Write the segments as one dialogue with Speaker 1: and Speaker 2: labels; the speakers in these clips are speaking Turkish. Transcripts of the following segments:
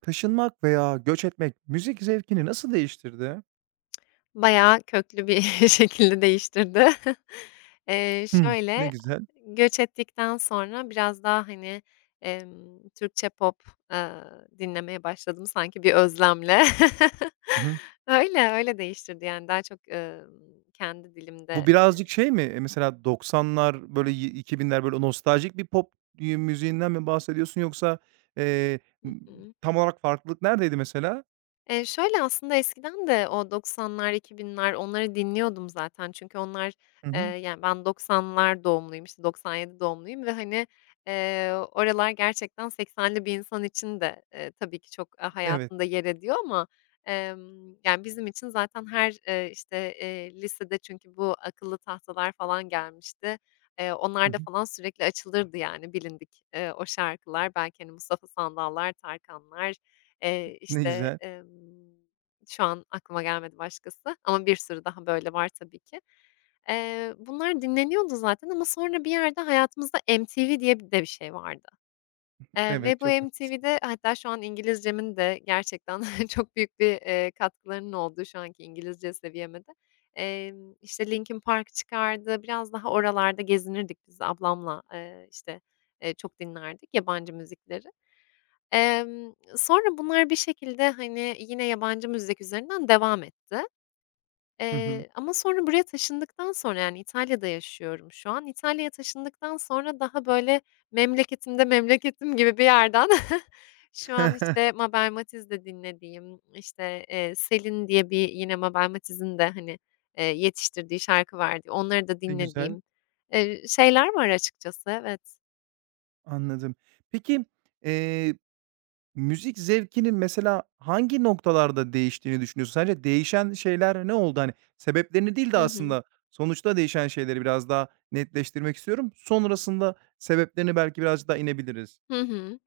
Speaker 1: Taşınmak veya göç etmek müzik zevkini nasıl değiştirdi?
Speaker 2: Bayağı köklü bir şekilde değiştirdi. Eee,
Speaker 1: Hımm. Ne
Speaker 2: şöyle,
Speaker 1: güzel.
Speaker 2: Göç ettikten sonra biraz daha, hani, Türkçe pop aaa, dinlemeye başladım sanki bir özlemle.
Speaker 1: Hı hı.
Speaker 2: Öyle, öyle değiştirdi yani daha çok, kendi dilimde.
Speaker 1: Bu birazcık şey mi, mesela 90'lar, böyle, 2000'ler, böyle, nostaljik bir pop, müziğinden mi bahsediyorsun yoksa, eee,
Speaker 2: Hı
Speaker 1: ımm,
Speaker 2: hı.
Speaker 1: tam olarak farklılık neredeydi mesela?
Speaker 2: Aslında eskiden de o 90'lar, 2000'ler onları dinliyordum zaten. Çünkü onlar,
Speaker 1: Hı hı.
Speaker 2: yani, ben 90'lar doğumluyum, işte, 97 doğumluyum ve, hani, oralar gerçekten 80'li bir insan için de, tabii ki çok,
Speaker 1: Evet.
Speaker 2: hayatında yer ediyor ama, yani, bizim için zaten her, işte, lisede çünkü bu akıllı tahtalar falan gelmişti.
Speaker 1: Hı
Speaker 2: Onlarda
Speaker 1: hı.
Speaker 2: falan sürekli açılırdı, yani, bilindik, o şarkılar. Belki, hani, Mustafa Sandallar, Tarkanlar. Eee,
Speaker 1: Ne
Speaker 2: işte,
Speaker 1: güzel.
Speaker 2: emm, Şu an aklıma gelmedi başkası ama bir sürü daha böyle var tabii ki. Bunlar dinleniyordu zaten ama sonra bir yerde hayatımızda MTV diye bir de bir şey vardı. Ve
Speaker 1: Evet,
Speaker 2: bu
Speaker 1: çok haklısın.
Speaker 2: MTV'de hatta şu an İngilizcemin de gerçekten çok büyük bir, katkılarının olduğu şu anki İngilizce seviyeme de, işte, Linkin Park çıkardı. Biraz daha oralarda gezinirdik biz ablamla, işte, çok dinlerdik yabancı müzikleri. Sonra bunlar bir şekilde, hani, yine yabancı müzik üzerinden devam etti.
Speaker 1: Hı hı.
Speaker 2: Ama sonra buraya taşındıktan sonra, yani, İtalya'da yaşıyorum şu an. İtalya'ya taşındıktan sonra daha böyle memleketimde memleketim gibi bir yerden şu an, işte, Mabel Matiz'de dinlediğim, işte, Selin diye bir yine Mabel Matiz'in de, hani, yetiştirdiği, şarkı verdiği, onları da
Speaker 1: Ne güzel,
Speaker 2: dinlediğim, şeyler var açıkçası. Evet.
Speaker 1: anladım. Peki, eee müzik zevkinin mesela hangi noktalarda değiştiğini düşünüyorsun? Sence değişen şeyler ne oldu? Hani, sebeplerini değil de
Speaker 2: Hı hı.
Speaker 1: aslında sonuçta değişen şeyleri biraz daha netleştirmek istiyorum. Sonrasında sebeplerini belki biraz daha inebiliriz.
Speaker 2: Hı hı.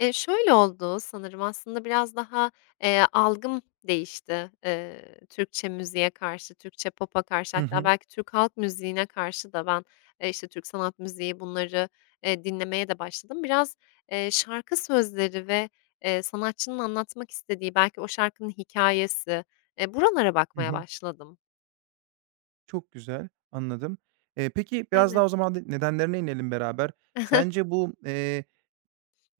Speaker 2: Şöyle oldu sanırım, aslında biraz daha, algım değişti, Türkçe müziğe karşı, Türkçe pop'a karşı
Speaker 1: Hı
Speaker 2: hatta
Speaker 1: hı.
Speaker 2: belki Türk halk müziğine karşı da ben, işte, Türk sanat müziği bunları dinlemeye de başladım. Biraz, şarkı sözleri ve sanatçının anlatmak istediği belki o şarkının hikayesi, buralara
Speaker 1: Hı
Speaker 2: bakmaya
Speaker 1: hı.
Speaker 2: başladım.
Speaker 1: Çok güzel, anladım. Peki biraz
Speaker 2: Evet.
Speaker 1: daha o zaman de nedenlerine inelim beraber. Sence bu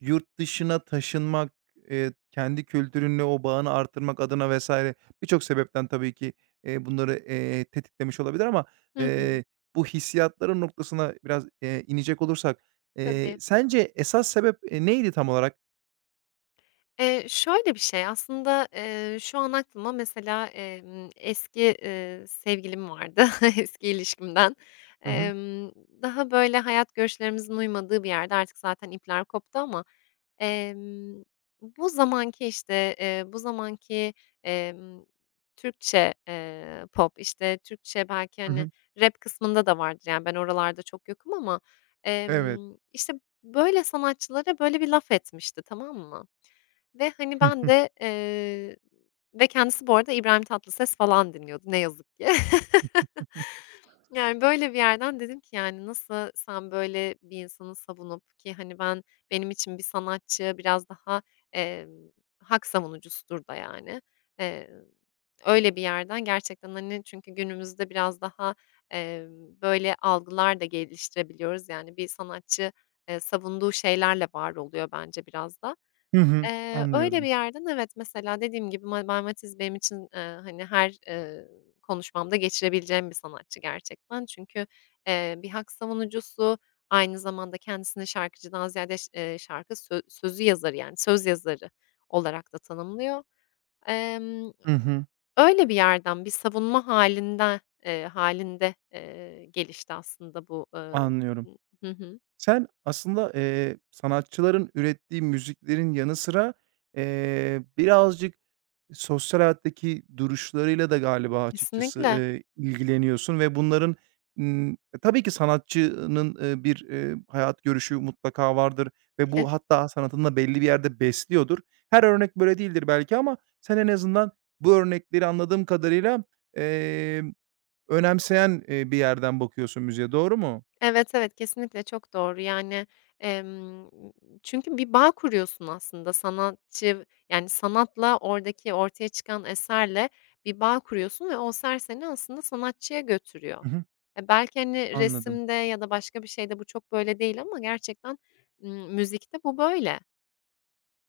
Speaker 1: yurt dışına taşınmak, kendi kültürünle o bağını arttırmak adına vesaire birçok sebepten tabii ki, bunları, tetiklemiş olabilir ama,
Speaker 2: Hı hı.
Speaker 1: eee, bu hissiyatların noktasına biraz, inecek olursak,
Speaker 2: Tabii.
Speaker 1: sence esas sebep, neydi tam olarak?
Speaker 2: Şöyle bir şey aslında, şu an aklıma mesela, eski, sevgilim vardı, eski ilişkimden.
Speaker 1: Hı hı.
Speaker 2: Emm, Daha böyle hayat görüşlerimizin uymadığı bir yerde artık zaten ipler koptu ama, emm, bu zamanki, emm, Türkçe pop, işte, Türkçe belki,
Speaker 1: Hı
Speaker 2: hani,
Speaker 1: hı.
Speaker 2: rap kısmında da vardır, yani, ben oralarda çok yokum ama,
Speaker 1: Evet.
Speaker 2: işte, böyle sanatçılara böyle bir laf etmişti, tamam mı? Ve, hani, ben de, ve kendisi bu arada İbrahim Tatlıses falan dinliyordu ne yazık ki. Yani, böyle bir yerden dedim ki, yani, nasıl sen böyle bir insanı savunup ki, hani, benim için bir sanatçı biraz daha, emm, hak savunucusudur da, yani. Eee, Öyle bir yerden gerçekten, hani, çünkü günümüzde biraz daha, böyle algılar da geliştirebiliyoruz. Yani, bir sanatçı, savunduğu şeylerle var oluyor bence biraz da.
Speaker 1: Hı hı.
Speaker 2: Öyle bir
Speaker 1: Anlıyorum.
Speaker 2: yerden evet, mesela dediğim gibi Mehmet Matiz benim için, hani, her, konuşmamda geçirebileceğim bir sanatçı gerçekten. Çünkü, bir hak savunucusu, aynı zamanda kendisini şarkıcıdan ziyade ş şarkı sözü yazarı, yani, söz yazarı olarak da tanımlıyor. Emm,
Speaker 1: Hı hı.
Speaker 2: Öyle bir yerden, bir savunma halinde hâlinde, gelişti aslında bu.
Speaker 1: Anlıyorum.
Speaker 2: Hı hı.
Speaker 1: Sen aslında, sanatçıların ürettiği müziklerin yanı sıra, birazcık sosyal hayattaki duruşlarıyla da galiba açıkçası,
Speaker 2: Kesinlikle.
Speaker 1: ilgileniyorsun ve bunların, ımm, e, tabii ki sanatçının, hayat görüşü mutlaka vardır ve bu hatta sanatında belli bir yerde besliyordur. Her örnek böyle değildir belki ama sen en azından bu örnekleri anladığım kadarıyla, emm, önemseyen, bir yerden bakıyorsun müziğe. Doğru mu?
Speaker 2: Evet, evet, kesinlikle çok doğru. Yani, emm, çünkü bir bağ kuruyorsun aslında sanatçı, yani, sanatla oradaki ortaya çıkan eserle bir bağ kuruyorsun ve o eser seni aslında sanatçıya götürüyor.
Speaker 1: Hı hı.
Speaker 2: Belki, hani,
Speaker 1: Anladım.
Speaker 2: resimde ya da başka bir şeyde bu çok böyle değil ama gerçekten, müzikte bu böyle.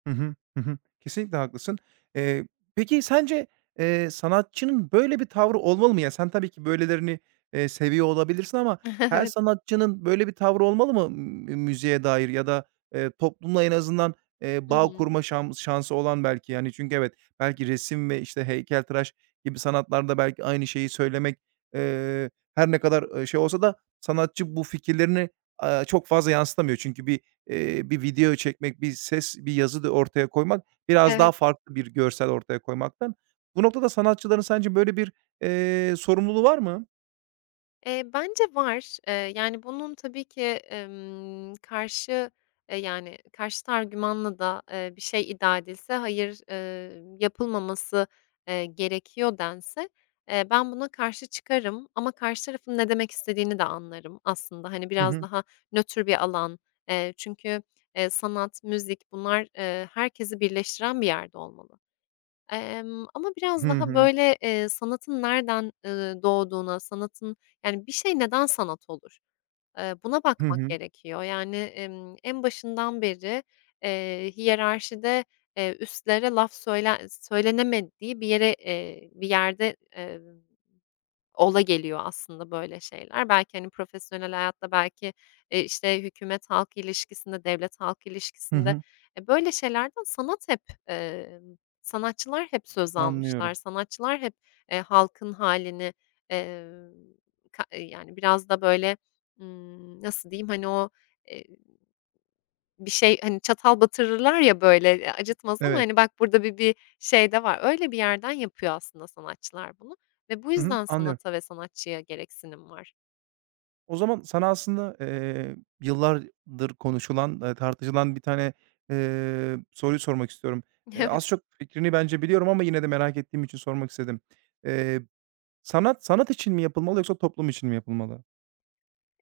Speaker 1: Hı hı. Hı hı. Kesinlikle haklısın. Eee, peki sence, sanatçının böyle bir tavrı olmalı mı? Ya, sen tabii ki böylelerini, seviyor olabilirsin ama her
Speaker 2: Evet.
Speaker 1: sanatçının böyle bir tavrı olmalı mı müziğe dair ya da, toplumla en azından,
Speaker 2: Hı
Speaker 1: bağ
Speaker 2: hı.
Speaker 1: kurma şansı olan belki, yani, çünkü evet, belki resim ve, işte, heykeltıraş gibi sanatlarda belki aynı şeyi söylemek, her ne kadar, şey olsa da sanatçı bu fikirlerini, çok fazla yansıtamıyor. Çünkü bir, bir video çekmek, bir ses, bir yazı da ortaya koymak biraz daha
Speaker 2: Evet.
Speaker 1: farklı bir görsel ortaya koymaktan. Bu noktada sanatçıların sence böyle bir, sorumluluğu var mı?
Speaker 2: Bence var. Yani, bunun tabii ki, yani, karşıt argümanla da, bir şey iddia edilse, hayır, yapılmaması gerekiyor dense, ben buna karşı çıkarım ama karşı tarafın ne demek istediğini de anlarım aslında. Hani,
Speaker 1: Hı
Speaker 2: biraz
Speaker 1: hı.
Speaker 2: daha nötr bir alan. Çünkü, sanat, müzik bunlar, herkesi birleştiren bir yerde olmalı. Ama biraz
Speaker 1: Hı
Speaker 2: daha,
Speaker 1: hı.
Speaker 2: böyle, sanatın nereden, doğduğuna, sanatın, yani, bir şey neden sanat olur? Buna
Speaker 1: Hı
Speaker 2: bakmak
Speaker 1: hı.
Speaker 2: gerekiyor. Yani, en başından beri, hiyerarşide, üstlere laf söylenemediği bir yerde, ola geliyor aslında böyle şeyler. Belki, hani, profesyonel hayatta, belki, işte, hükümet halk ilişkisinde, devlet halk
Speaker 1: Hı
Speaker 2: ilişkisinde,
Speaker 1: hı.
Speaker 2: böyle şeylerden sanat hep, sanatçılar hep söz almışlar.
Speaker 1: Anlıyorum.
Speaker 2: Sanatçılar hep, halkın halini emm, yani, biraz da böyle, nasıl diyeyim, hani, o, e, bir şey, hani, çatal batırırlar ya, böyle, acıtmaz ama,
Speaker 1: Evet.
Speaker 2: hani, bak burada bir şey de var. Öyle bir yerden yapıyor aslında sanatçılar bunu ve bu
Speaker 1: Hı hı.
Speaker 2: yüzden
Speaker 1: Anlıyorum.
Speaker 2: sanata ve sanatçıya gereksinim var.
Speaker 1: O zaman sana aslında, yıllardır konuşulan, tartışılan bir tane, soruyu sormak istiyorum.
Speaker 2: Evet.
Speaker 1: Az çok fikrini bence biliyorum ama yine de merak ettiğim için sormak istedim. Eee, Sanat, sanat için mi yapılmalı yoksa toplum için mi yapılmalı?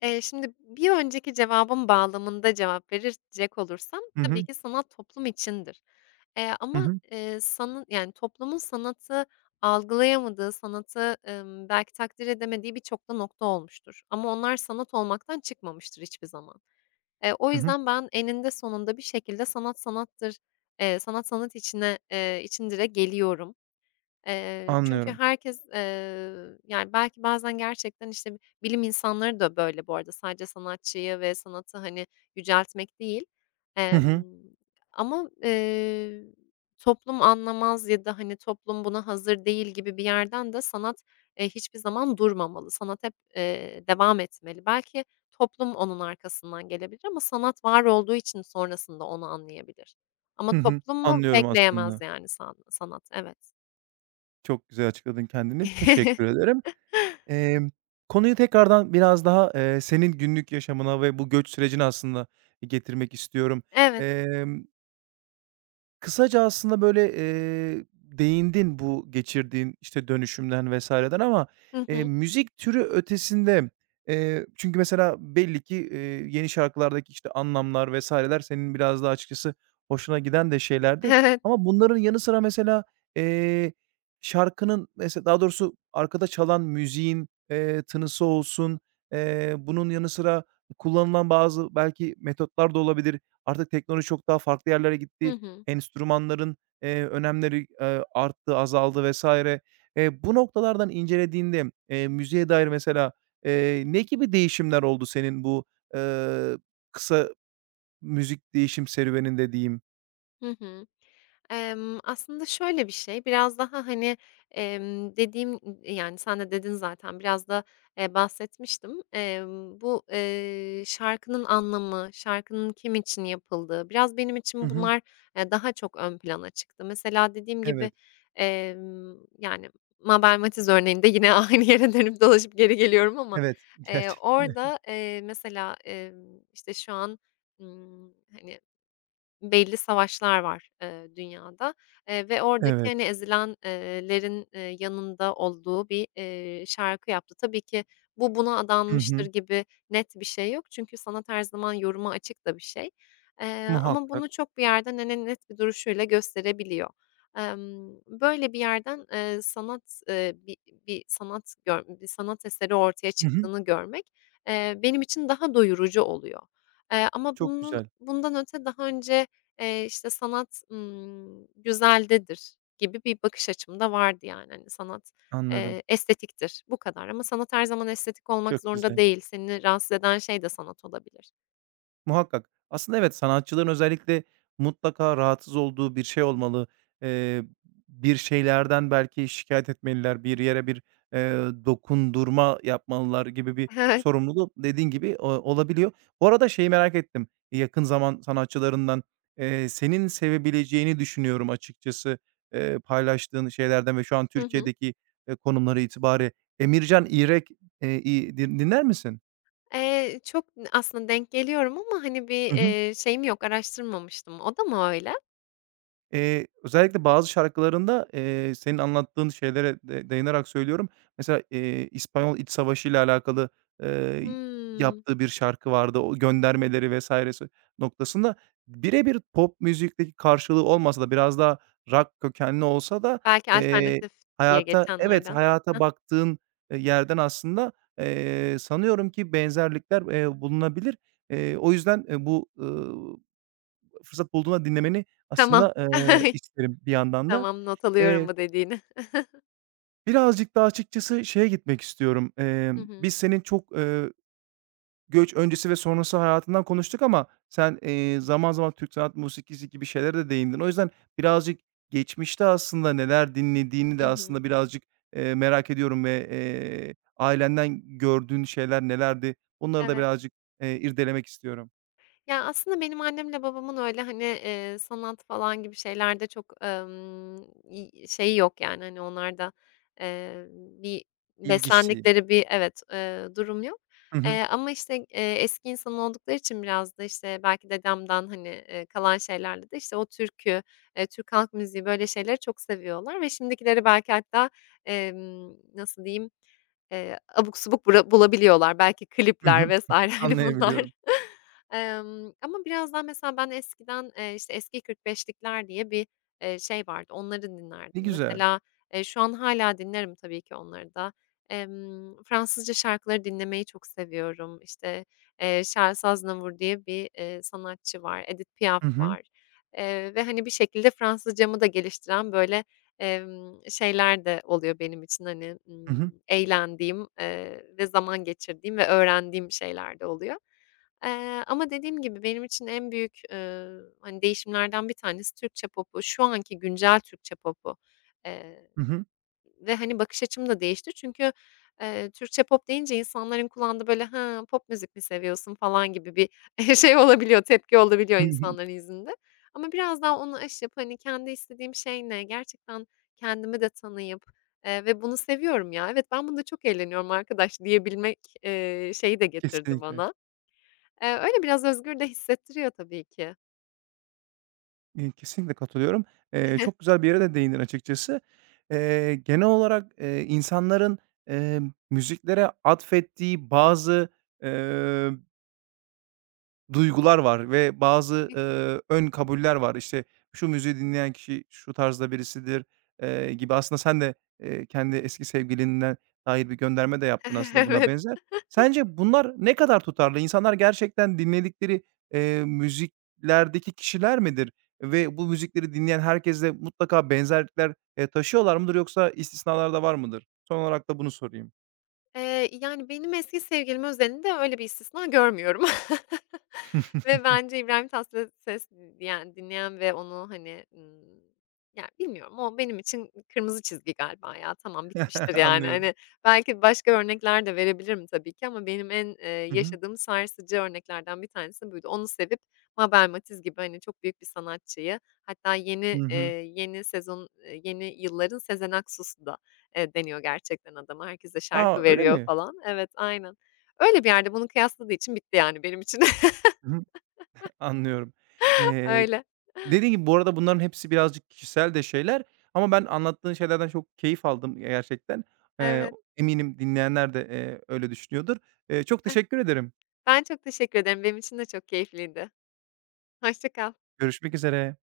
Speaker 2: Şimdi bir önceki cevabın bağlamında cevap verecek olursam
Speaker 1: Hı
Speaker 2: tabii
Speaker 1: hı.
Speaker 2: ki sanat toplum içindir.
Speaker 1: Hı
Speaker 2: Ama,
Speaker 1: hı.
Speaker 2: sanı yani, toplumun sanatı algılayamadığı, sanatı, belki takdir edemediği birçok da nokta olmuştur ama onlar sanat olmaktan çıkmamıştır hiçbir zaman. O
Speaker 1: Hı hı.
Speaker 2: yüzden ben eninde sonunda bir şekilde sanat sanattır, sanat sanat içindire geliyorum. Çünkü
Speaker 1: Anlıyorum.
Speaker 2: herkes, yani, belki bazen gerçekten, işte, bilim insanları da böyle bu arada sadece sanatçıyı ve sanatı, hani, yüceltmek değil.
Speaker 1: Hı
Speaker 2: Emm,
Speaker 1: hı.
Speaker 2: Ama, toplum anlamaz ya da, hani, toplum buna hazır değil gibi bir yerden de sanat hiçbir zaman durmamalı. Sanat hep devam etmeli. Belki toplum onun arkasından gelebilir ama sanat var olduğu için sonrasında onu anlayabilir. Ama
Speaker 1: Hı hı.
Speaker 2: toplumu
Speaker 1: Anlıyorum
Speaker 2: bekleyemez
Speaker 1: aslında.
Speaker 2: yani sanat, evet.
Speaker 1: Çok güzel açıkladın kendini. Teşekkür ederim. Emm, konuyu tekrardan biraz daha, senin günlük yaşamına ve bu göç sürecine aslında getirmek istiyorum.
Speaker 2: Evet.
Speaker 1: Emm, kısaca aslında, böyle, değindin bu geçirdiğin, işte, dönüşümden vesaireden ama,
Speaker 2: Hı hı.
Speaker 1: müzik türü ötesinde, çünkü mesela belli ki, yeni şarkılardaki, işte, anlamlar vesaireler senin biraz daha açıkçası hoşuna giden de şeylerdi
Speaker 2: Evet.
Speaker 1: ama bunların yanı sıra mesela, eee, şarkının mesela daha doğrusu arkada çalan müziğin, tınısı olsun, bunun yanı sıra kullanılan bazı belki metotlar da olabilir. Artık teknoloji çok daha farklı yerlere
Speaker 2: Hı
Speaker 1: gitti,
Speaker 2: hı.
Speaker 1: enstrümanların, önemleri, arttı, azaldı vesaire. Bu noktalardan incelediğinde, müziğe dair mesela, ne gibi değişimler oldu senin bu, eee, kısa müzik değişim serüveninde diyeyim?
Speaker 2: Hı hı. Aslında şöyle bir şey, biraz daha, hani, dediğim, yani, sen de dedin zaten, biraz da, bahsetmiştim. Bu, şarkının anlamı, şarkının kim için yapıldığı, biraz benim
Speaker 1: Hı
Speaker 2: için
Speaker 1: hı.
Speaker 2: bunlar daha çok ön plana çıktı. Mesela dediğim
Speaker 1: Evet,
Speaker 2: gibi, emm, yani, Mabel Matiz örneğinde yine aynı yere dönüp dolaşıp geri geliyorum ama,
Speaker 1: evet. Gerçekten,
Speaker 2: orada, mesela, işte, şu an, ımm, hani, belli savaşlar var, dünyada, ve oradaki,
Speaker 1: evet.
Speaker 2: hani, ezilenlerin yanında olduğu bir, şarkı yaptı. Tabii ki bu buna
Speaker 1: Hı
Speaker 2: adanmıştır
Speaker 1: hı.
Speaker 2: gibi net bir şey yok. Çünkü sanat her zaman yoruma açık da bir şey. Ama
Speaker 1: Muhakkak.
Speaker 2: bunu çok bir yerden, hani, net bir duruşuyla gösterebiliyor. Böyle bir yerden, sanat, bir sanat eseri ortaya
Speaker 1: Hı hı.
Speaker 2: çıktığını görmek, benim için daha doyurucu oluyor. Ama
Speaker 1: Çok
Speaker 2: bunun
Speaker 1: güzel.
Speaker 2: bundan öte daha önce işte, sanat, güzeldedir gibi bir bakış açım da vardı yani. Hani, sanat,
Speaker 1: Anladım.
Speaker 2: estetiktir, bu kadar ama sanat her zaman estetik olmak
Speaker 1: Çok
Speaker 2: zorunda
Speaker 1: güzel.
Speaker 2: değil. Seni rahatsız eden şey de sanat olabilir.
Speaker 1: Muhakkak. Aslında evet, sanatçıların özellikle mutlaka rahatsız olduğu bir şey olmalı. Eee, Bir şeylerden belki şikayet etmeliler, bir yere bir, eee, dokundurma yapmalılar gibi bir
Speaker 2: Evet.
Speaker 1: sorumluluk dediğin gibi, o olabiliyor. Bu arada şeyi merak ettim, yakın zaman sanatçılarından, senin sevebileceğini düşünüyorum açıkçası, paylaştığın şeylerden ve şu an
Speaker 2: Hı hı.
Speaker 1: Türkiye'deki, konumları itibariyle. Emircan İrek, i din dinler misin?
Speaker 2: Çok aslında denk geliyorum ama, hani, bir,
Speaker 1: Hı hı.
Speaker 2: şeyim yok, araştırmamıştım. O da mı öyle?
Speaker 1: Özellikle bazı şarkılarında, senin anlattığın şeylere de dayanarak söylüyorum. Mesela, İspanyol İç Savaşı'yla alakalı, eee,
Speaker 2: Hımm.
Speaker 1: yaptığı bir şarkı vardı. O göndermeleri vs.si noktasında bire bir pop müzikteki karşılığı olmasa da biraz daha rock kökenli olsa da,
Speaker 2: Belki
Speaker 1: eee,
Speaker 2: alternatif diye
Speaker 1: hayata Evet,
Speaker 2: geçenlerden.
Speaker 1: hayata
Speaker 2: Hah,
Speaker 1: baktığın, yerden aslında, sanıyorum ki benzerlikler, bulunabilir. O yüzden, bu, fırsat bulduğunda dinlemeni
Speaker 2: tamam.
Speaker 1: aslında, isterim bir yandan da.
Speaker 2: Tamam, not alıyorum
Speaker 1: Eee,
Speaker 2: bu dediğini.
Speaker 1: Birazcık da açıkçası şeye gitmek istiyorum.
Speaker 2: Hı hı.
Speaker 1: Biz senin çok, göç öncesi ve sonrası hayatından konuştuk ama sen, zaman zaman Türk sanat musikisi gibi şeylere de değindin. O yüzden birazcık geçmişte aslında neler dinlediğini
Speaker 2: Hı
Speaker 1: de
Speaker 2: hı.
Speaker 1: aslında birazcık, merak ediyorum ve, ailenden gördüğün şeyler nelerdi? Bunları da
Speaker 2: Evet.
Speaker 1: birazcık, irdelemek istiyorum.
Speaker 2: Ya, aslında benim annemle babamın öyle, hani, sanat falan gibi şeylerde çok, i şeyi yok yani, hani, onlarda, bir
Speaker 1: İlgisi.
Speaker 2: beslendikleri bir, evet, durum yok.
Speaker 1: Hı hı.
Speaker 2: Ama, işte, eski insan oldukları için biraz da, işte, belki dedemden, hani, kalan şeylerle de, işte, o türkü, Türk halk müziği böyle şeyleri çok seviyorlar ve şimdikileri belki hatta, nasıl diyeyim, abuk subuk bura bulabiliyorlar. Belki
Speaker 1: Hı
Speaker 2: klipler
Speaker 1: hı.
Speaker 2: vs. hani, bunlar.
Speaker 1: Anlayabiliyorum.
Speaker 2: Ama biraz daha mesela ben eskiden, işte, eski 45'likler diye bir, şey vardı, onları
Speaker 1: Ne
Speaker 2: dinlerdim.
Speaker 1: güzel.
Speaker 2: Mesela, şu an hâlâ dinlerim tabii ki onları da. Fransızca şarkıları dinlemeyi çok seviyorum. İşte, Charles Aznavour diye bir, sanatçı var, Edith Piaf
Speaker 1: Hı hı.
Speaker 2: var, ve, hani, bir şekilde Fransızcamı da geliştiren böyle, şeyler de oluyor benim için, hani,
Speaker 1: Hı hı.
Speaker 2: eğlendiğim, ve zaman geçirdiğim ve öğrendiğim şeyler de oluyor. Ama dediğim gibi benim için en büyük, hani, değişimlerden bir tanesi Türkçe pop'u, şu anki güncel Türkçe pop'u, eee,
Speaker 1: Hı hı.
Speaker 2: ve, hani, bakış açım da değişti. Çünkü, Türkçe pop deyince insanların kulağında böyle, "Ha, pop müzik mi seviyorsun?" falan gibi bir, şey olabiliyor, tepki olabiliyor
Speaker 1: Hı hı.
Speaker 2: insanların izinde. Ama biraz daha onu aşıp, hani, kendi istediğim şey ne, gerçekten kendimi de tanıyıp, ve bunu seviyorum ya, evet ben bunda çok eğleniyorum arkadaş diyebilmek, şeyi de getirdi
Speaker 1: Kesinlikle.
Speaker 2: bana. Öyle biraz özgür de hissettiriyor tabii ki.
Speaker 1: Kesinlikle katılıyorum. Çok güzel bir yere de değindin açıkçası. Genel olarak, insanların, eee, müziklere atfettiği bazı, eee duygular var ve bazı, ön kabuller var. İşte, şu müziği dinleyen kişi şu tarzda birisidir, gibi. Aslında sen de, kendi eski sevgilinden dair bir gönderme de yaptın aslında buna
Speaker 2: Evet.
Speaker 1: benzer. Sence bunlar ne kadar tutarlı? İnsanlar gerçekten dinledikleri, müziklerdeki kişiler midir ve bu müzikleri dinleyen herkesle mutlaka benzerlikler, taşıyorlar mıdır yoksa istisnalar da var mıdır? Son olarak da bunu sorayım.
Speaker 2: Yani, benim eski sevgilim özelinde öyle bir istisna görmüyorum ve bence İbrahim Tatlıses diyen, dinleyen ve onu, hani, ya, bilmiyorum, o benim için kırmızı çizgi galiba ya. Tamam, bitmiştir, yani.
Speaker 1: Anlıyorum.
Speaker 2: Hani, belki başka örnekler de verebilirim tabii ki ama benim en,
Speaker 1: Hı hı.
Speaker 2: yaşadığım sarsıcı örneklerden bir tanesi buydu. Onu sevip Mabel Matiz gibi, hani, çok büyük bir sanatçıyı hatta
Speaker 1: Hı hı.
Speaker 2: yeni sezon, yeni yılların Sezen Aksu'su da deniyor gerçekten adama. Herkes de
Speaker 1: A,
Speaker 2: şarkı
Speaker 1: öyle
Speaker 2: veriyor
Speaker 1: mi?
Speaker 2: falan. Evet, aynen. Öyle bir yerde bunu kıyasladığı için bitti yani benim için.
Speaker 1: Hı hı. Anlıyorum. Eee,
Speaker 2: Öyle.
Speaker 1: Dediğin gibi bu arada bunların hepsi birazcık kişisel de şeyler ama ben anlattığın şeylerden çok keyif aldım gerçekten. Eee,
Speaker 2: Evet.
Speaker 1: Eminim dinleyenler de, öyle düşünüyordur. Çok
Speaker 2: Eh,
Speaker 1: teşekkür ederim.
Speaker 2: ben çok teşekkür ederim. Benim için de çok keyifliydi. Hoşça kal.
Speaker 1: Görüşmek üzere.